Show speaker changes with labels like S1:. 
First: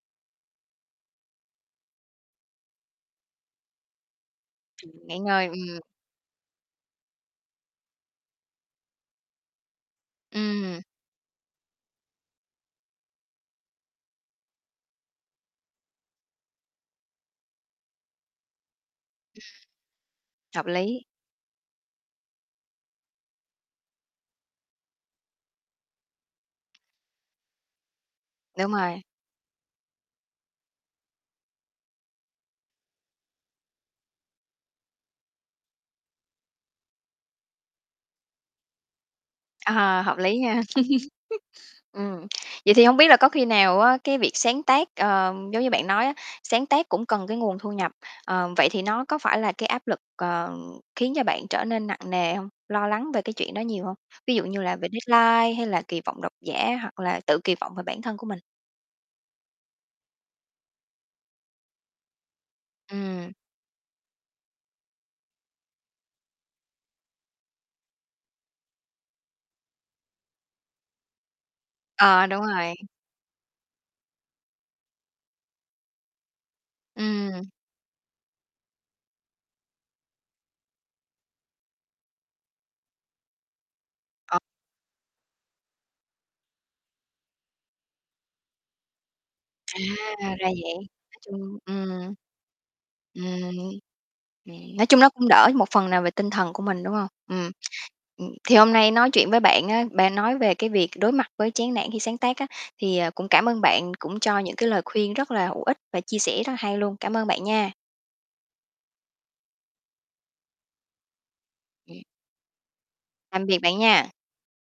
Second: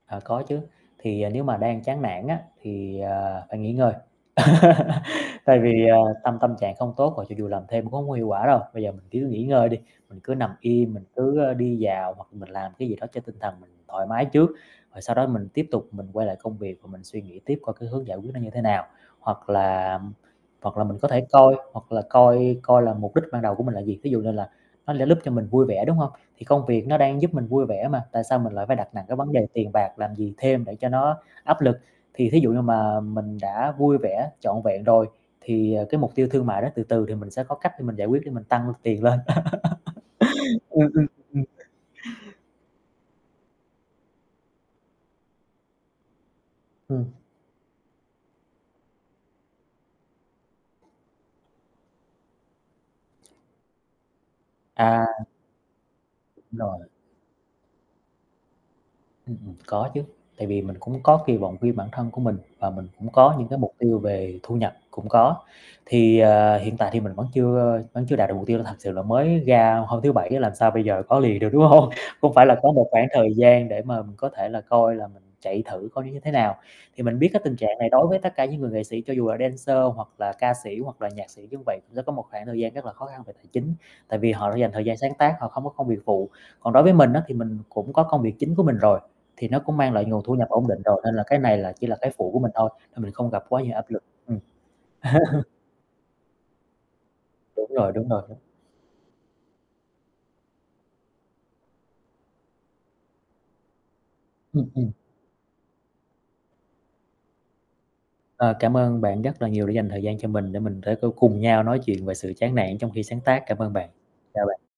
S1: Ờ, có chứ. Thì nếu mà đang chán nản á, thì, ờ, phải nghỉ ngơi.
S2: Ừm, nghỉ ngơi.
S1: Tại
S2: Ừm.
S1: vì, à, tâm tâm trạng không tốt rồi cho dù làm thêm cũng hông có hiệu quả đâu. Bây giờ mình cứ nghỉ ngơi đi, mình cứ nằm
S2: Ừm.
S1: im, mình cứ, a, đi dạo hoặc là mình làm cái gì đó cho tinh thần mình thoải mái trước, rồi sau đó mình tiếp tục mình quay lại công việc và mình suy nghĩ tiếp coi cái hướng giải quyết nó như thế nào.
S2: Ừm.
S1: Hoặc là
S2: Hợp
S1: hoặc là mình
S2: lý.
S1: có thể coi, hoặc là coi coi là mục đích ban đầu của mình là gì? Thí dụ như là nó lẽ lúp cho mình vui vẻ, đúng hông? Thì công việc nó đang giúp mình vui vẻ mà, tại sao mình lại
S2: Đúng
S1: phải đặt
S2: rồi.
S1: nặng cái vấn đề tiền bạc làm gì thêm để cho nó áp lực. Thì thí dụ như mà mình đã vui vẻ trọn vẹn rồi, thì, à, cái mục tiêu thương mại đó từ từ thì mình sẽ có cách để mình giải quyết để mình tăng tiền lên.
S2: Ờ, hợp lý nha!
S1: Ừm, ừm. Ừm.
S2: Ừm. Vậy thì hông biết là có khi nào á, cái việc sáng tác, ờ, giống như bạn nói á, sáng tác
S1: Ừm.
S2: cũng cần cái nguồn thu nhập, ờ, vậy thì nó có phải là cái áp lực, ờ, khiến cho bạn trở nên nặng nề hông? Lo lắng về cái chuyện đó nhiều hông? Ví dụ như là về
S1: À.
S2: deadline, hay là kỳ vọng độc giả,
S1: Rồi.
S2: hoặc là tự kỳ vọng về bản thân của mình.
S1: Ừm hưm. Có chứ. Tại vì mình cũng có kỳ vọng riêng bản thân của mình và mình cũng
S2: Ừm.
S1: có những cái mục tiêu về thu nhập cũng có. Thì, à, hiện tại thì mình vẫn chưa vẫn chưa đạt được mục tiêu là thật sự là đổi mới ra hôm thứ Bảy á, làm sao bây giờ có liền được, đúng hông?
S2: Ờ,
S1: Cũng
S2: đúng
S1: phải là có
S2: rồi.
S1: một khoảng thời gian để mà mình có thể là coi là mình chạy thử coi nó như thế nào. Thì mình biết cái
S2: Ừm.
S1: tình trạng này đối với tất cả những người nghệ sĩ, cho dù là dancer hoặc là ca sĩ hoặc là nhạc sĩ như vậy, sẽ có một khoảng thời gian rất là khó khăn về tài chính, tại vì
S2: [unintelligible]
S1: họ đã dành thời gian sáng tác, họ không có công việc phụ. Còn đối với mình á, thì mình cũng có công việc chính của mình rồi, thì nó cũng mang lại nguồn thu
S2: À! Ra
S1: nhập ổn
S2: vậy.
S1: định rồi, nên
S2: Nói
S1: là cái này
S2: chung
S1: là chỉ là cái
S2: ừm.
S1: phụ của mình thôi, nên mình không gặp quá nhiều
S2: Ừm.
S1: áp lực. Ừm.
S2: [unintelligible] Nói chung nó cũng đỡ một phần nào về tinh thần của mình, đúng hông? Ừm.
S1: Đúng rồi, đúng rồi
S2: Ừm.
S1: đó.
S2: Thì hôm nay nói chuyện với bạn á, bạn nói về cái việc đối mặt với chán nản khi sáng tác á, thì, ờ, cũng cảm ơn bạn cũng cho những
S1: Ừm,
S2: cái lời
S1: ừm.
S2: khuyên rất là hữu ích và chia sẻ rất hay luôn. Cảm ơn bạn nha.
S1: Ờ, cảm ơn bạn rất là nhiều đã dành thời gian cho mình để mình thế có cùng nhau nói chuyện về sự chán nản trong khi sáng tác.
S2: Tạm
S1: Cảm
S2: biệt
S1: ơn
S2: bạn
S1: bạn.
S2: nha.
S1: Chào bạn.